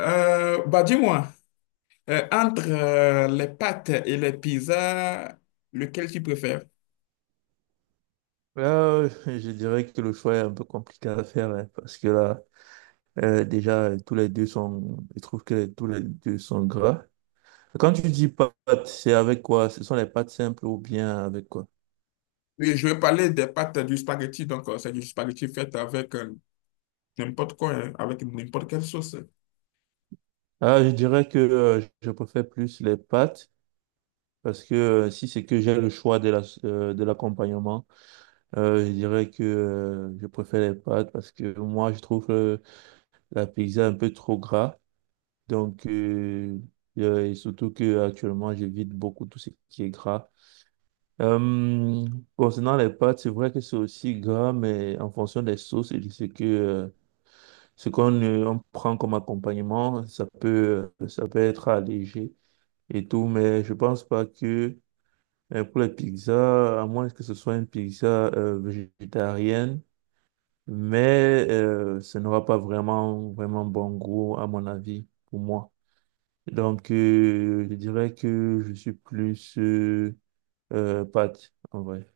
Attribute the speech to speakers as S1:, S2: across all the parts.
S1: Bah dis-moi, entre les pâtes et les pizzas, lequel tu préfères?
S2: Là, je dirais que le choix est un peu compliqué à faire hein, parce que là, déjà, tous les deux sont, je trouve que tous les deux sont gras. Quand tu dis pâtes, c'est avec quoi? Ce sont les pâtes simples ou bien avec quoi?
S1: Et je vais parler des pâtes du spaghetti, donc c'est du spaghetti fait avec n'importe quoi, hein, avec n'importe quelle sauce.
S2: Ah, je dirais que je préfère plus les pâtes parce que si c'est que j'ai le choix de la, de l'accompagnement, je dirais que je préfère les pâtes parce que moi, je trouve la pizza un peu trop gras. Donc, et surtout que actuellement, j'évite beaucoup tout ce qui est gras. Euh, Concernant les pâtes, c'est vrai que c'est aussi gras, mais en fonction des sauces et de ce que ce qu'on on prend comme accompagnement, ça peut être allégé et tout, mais je pense pas que pour les pizzas, à moins que ce soit une pizza végétarienne, mais ça n'aura pas vraiment vraiment bon goût à mon avis pour moi. Donc, je dirais que je suis plus pâte, en vrai.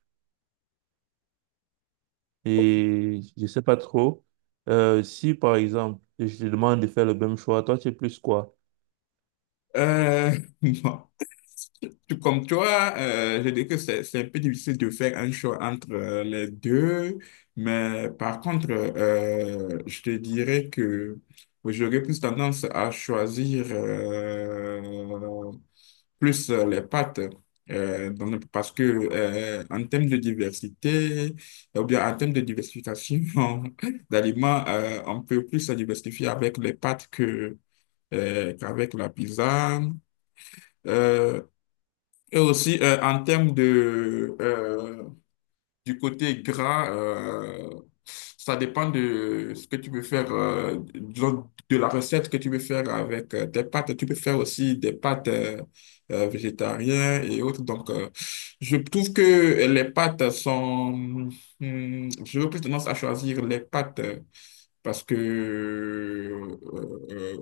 S2: Et je sais pas trop. Si, par exemple, je te demande de faire le même choix, toi, tu es plus quoi?
S1: Euh, bon, tout comme toi, je dis que c'est un peu difficile de faire un choix entre les deux, mais par contre, je te dirais que j'aurais plus tendance à choisir plus les pâtes. Parce que en termes de diversité, ou bien en termes de diversification d'aliments, on peut plus se diversifier avec les pâtes que, qu'avec la pizza. Euh, et aussi en termes de, du côté gras, ça dépend de ce que tu veux faire, disons, de la recette que tu veux faire avec tes pâtes. Tu peux faire aussi des pâtes végétariennes et autres. Donc, je trouve que les pâtes sont... Hmm, j'aurais plus tendance à choisir les pâtes parce que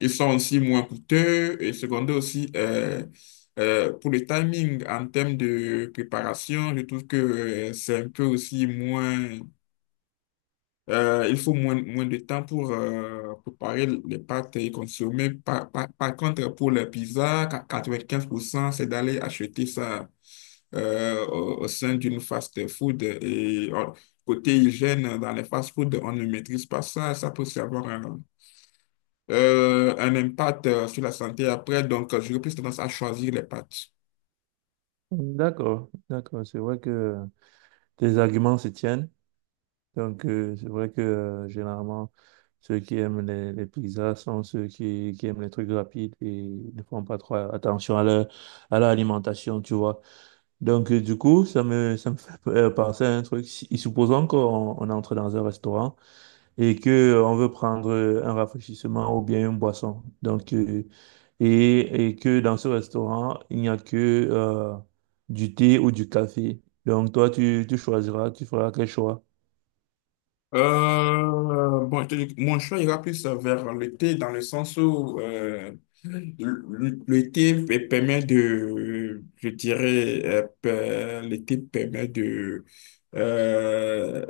S1: ils sont aussi moins coûteux et secondaire aussi pour le timing en termes de préparation, je trouve que c'est un peu aussi moins, il faut moins, moins de temps pour préparer les pâtes et consommer. Par contre, pour la pizza, 95% c'est d'aller acheter ça au, au sein d'une fast-food et côté hygiène dans les fast-food, on ne maîtrise pas ça, ça peut aussi avoir un impact sur la santé après. Donc, j'aurais plus tendance à choisir les pâtes.
S2: D'accord, d'accord. C'est vrai que tes arguments se tiennent. Donc, c'est vrai que généralement, ceux qui aiment les pizzas sont ceux qui aiment les trucs rapides et ne font pas trop attention à leur alimentation, tu vois. Donc, du coup, ça me, ça me fait penser à un truc. Supposons qu'on on entre dans un restaurant et que on veut prendre un rafraîchissement ou bien une boisson. Donc, et que dans ce restaurant, il n'y a que euh, du thé ou du café. Donc, toi, tu choisiras, tu feras quel choix?
S1: Bon, je te dis que mon choix ira plus vers le thé dans le sens où le thé permet de, je dirais, le thé permet euh,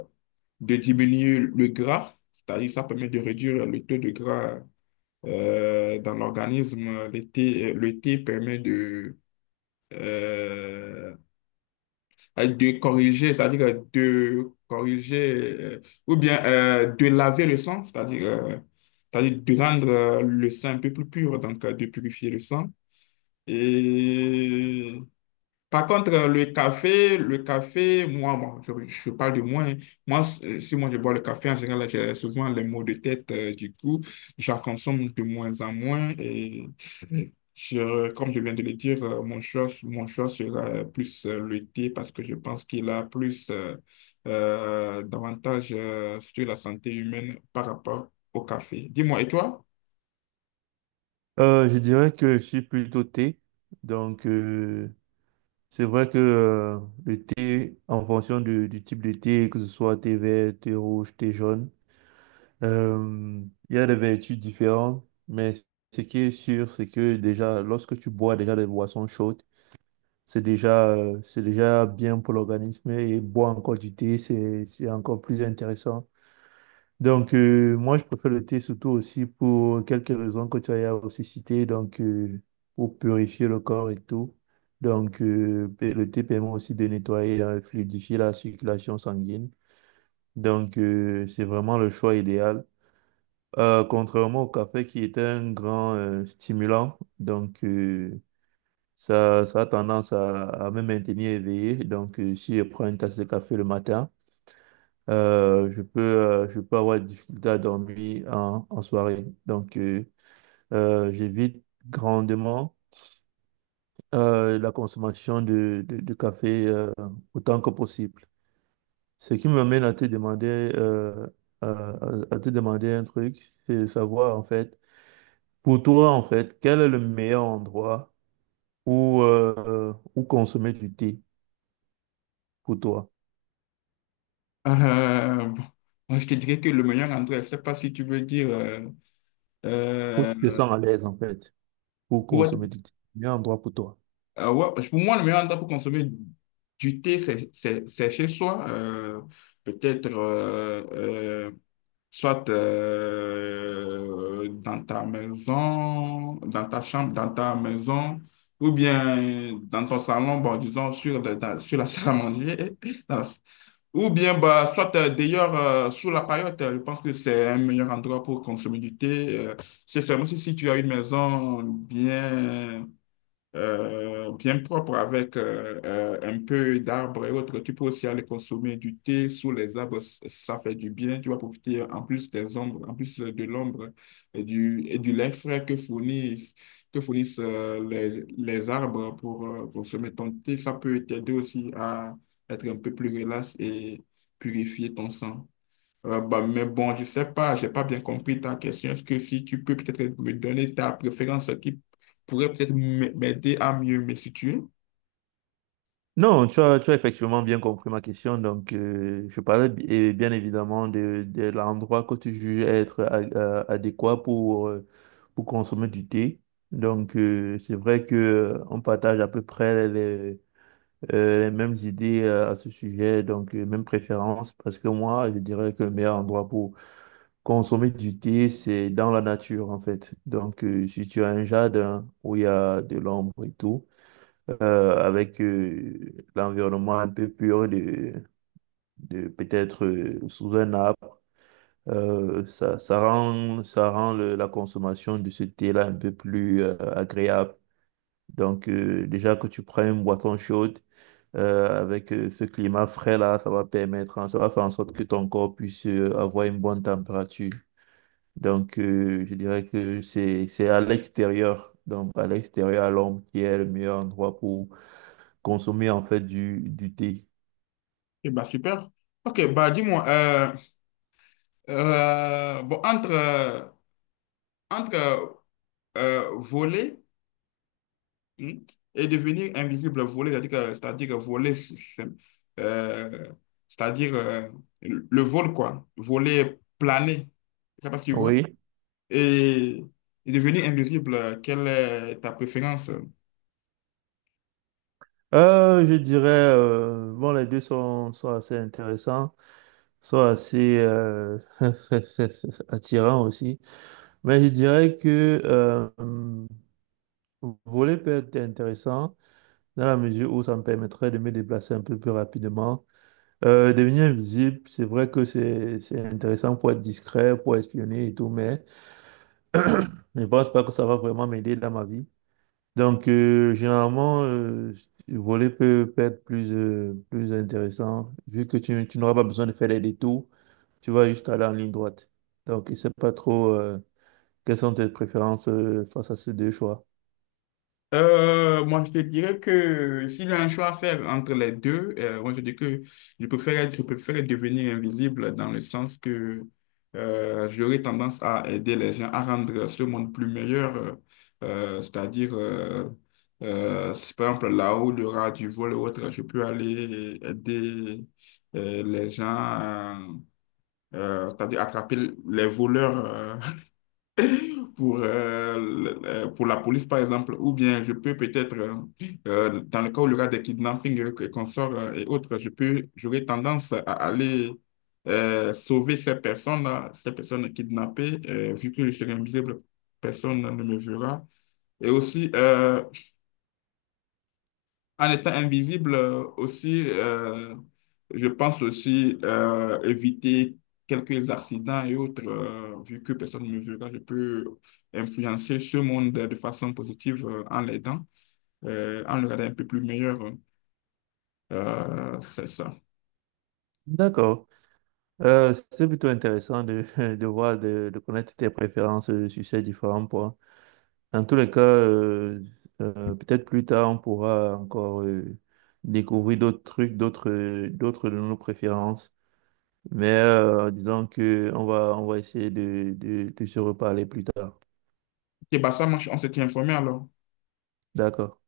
S1: de diminuer le gras, c'est-à-dire ça permet de réduire le taux de gras dans l'organisme. Le thé permet euh, de corriger, c'est-à-dire de corriger, euh, ou bien de laver le sang, c'est-à-dire c'est-à-dire de rendre le sang un peu plus pur, donc de purifier le sang. Et par contre, le café, moi, je parle de moi, hein. Moi, si moi je bois le café, en général, j'ai souvent les maux de tête. Du coup, j'en consomme de moins en moins. Et je, comme je viens de le dire, mon choix sera plus le thé parce que je pense qu'il a plus d'avantages sur la santé humaine par rapport au café. Dis-moi, et toi?
S2: Je dirais que je suis plutôt thé. Donc, c'est vrai que le thé, en fonction du type de thé, que ce soit thé vert, thé rouge, thé jaune, Euh, il y a des vertus différentes, mais ce qui est sûr, c'est que déjà, lorsque tu bois déjà des boissons chaudes, c'est déjà bien pour l'organisme et boire encore du thé, c'est encore plus intéressant. Donc, moi, je préfère le thé surtout aussi pour quelques raisons que tu as aussi citées, donc pour purifier le corps et tout. Donc, et le thé permet aussi de nettoyer et fluidifier la circulation sanguine. Donc, c'est vraiment le choix idéal. Contrairement au café qui était un grand stimulant, donc ça, ça a tendance à me maintenir éveillé. Donc si je prends une tasse de café le matin, je peux avoir des difficultés à dormir en, en soirée. Donc j'évite grandement la consommation de café autant que possible. Ce qui me mène à te demander, à, à te demander un truc, c'est savoir en fait. Pour toi, en fait, quel est le meilleur endroit où, où consommer du thé pour toi?
S1: Bon, moi, je te dirais que le meilleur endroit, je ne sais pas si tu veux dire
S2: Où
S1: euh,
S2: tu te sens à l'aise, en fait, pour
S1: pour être-
S2: consommer du thé? Le meilleur endroit pour toi.
S1: ouais, pour moi, le meilleur endroit pour consommer du thé, c'est chez soi. Peut-être soit dans ta maison, dans ta chambre, dans ta maison, ou bien dans ton salon, bon, disons, sur la salle à manger. dans la- ou bien, bah, soit d'ailleurs sous la paillote, je pense que c'est un meilleur endroit pour consommer du thé. C'est seulement si tu as une maison bien bien propre avec un peu d'arbres et autres. Tu peux aussi aller consommer du thé sous les arbres, ça fait du bien. Tu vas profiter en plus des ombres, en plus de l'ombre et du lait frais que fournissent les arbres pour consommer ton thé. Ça peut t'aider aussi à être un peu plus relax et purifier ton sang. Bah, mais bon, je sais pas, j'ai pas bien compris ta question. Est-ce que si tu peux peut-être me donner ta préférence qui pourrait peut-être m'aider à mieux me situer?
S2: Non, tu as effectivement bien compris ma question. Donc, je parlais et bien évidemment de l'endroit que tu juges être adéquat pour consommer du thé. Donc, c'est vrai que on partage à peu près les mêmes idées à ce sujet, donc mêmes préférences, parce que moi, je dirais que le meilleur endroit pour consommer du thé, c'est dans la nature, en fait. Donc, si tu as un jardin où il y a de l'ombre et tout avec l'environnement un peu pur de peut-être sous un arbre. Ça, ça rend, ça rend la consommation de ce thé-là un peu plus agréable. Donc, déjà que tu prends une boisson chaude avec ce climat frais-là, ça va permettre, hein, ça va faire en sorte que ton corps puisse avoir une bonne température. Donc, je dirais que c'est à l'extérieur, donc à l'extérieur, à l'ombre, qui est le meilleur endroit pour consommer en fait du thé.
S1: Eh bah, super. Ok, bah, dis-moi, bon, entre, entre voler, hmm, et devenir invisible, voler, c'est-à-dire voler, euh, c'est-à-dire le vol, quoi, voler, planer, je sais pas si tu vois.
S2: Oui.
S1: Et, et devenir invisible, quelle est ta préférence?
S2: Je dirais, bon, les deux sont, sont assez intéressants, sont assez attirants aussi. Mais je dirais que voler peut être intéressant dans la mesure où ça me permettrait de me déplacer un peu plus rapidement. Devenir invisible, c'est vrai que c'est intéressant pour être discret, pour espionner et tout, mais je ne pense pas que ça va vraiment m'aider dans ma vie. Donc, généralement, le volet peut, peut être plus, plus intéressant, vu que tu n'auras pas besoin de faire des détours, tu vas juste aller en ligne droite. Donc, je ne sais pas trop quelles sont tes préférences face à ces deux choix.
S1: Moi, je te dirais que s'il y a un choix à faire entre les deux, moi, je dis que je préfère devenir invisible dans le sens que j'aurais tendance à aider les gens à rendre ce monde plus meilleur. C'est-à-dire, si par exemple, là où il y aura du vol ou autre, je peux aller aider les gens, c'est-à-dire attraper les voleurs pour, pour la police, par exemple, ou bien je peux peut-être, dans le cas où il y aura des kidnappings qu'on sort et autres, je peux, j'aurais tendance à aller sauver ces personnes-là, ces personnes kidnappées, vu que je serai invisible, personne ne me verra. Et aussi, en étant invisible aussi, je pense aussi éviter quelques accidents et autres, vu que personne ne me verra, je peux influencer ce monde de façon positive en l'aidant, en le rendant un peu plus meilleur. C'est ça.
S2: D'accord. C'est plutôt intéressant de, de voir, de connaître tes préférences sur ces différents points. Dans tous les cas, peut-être plus tard, on pourra encore découvrir d'autres trucs, d'autres, d'autres de nos préférences. Mais disons que on va essayer de se reparler plus tard.
S1: Et bah ça, moi, on s'était informé alors.
S2: D'accord.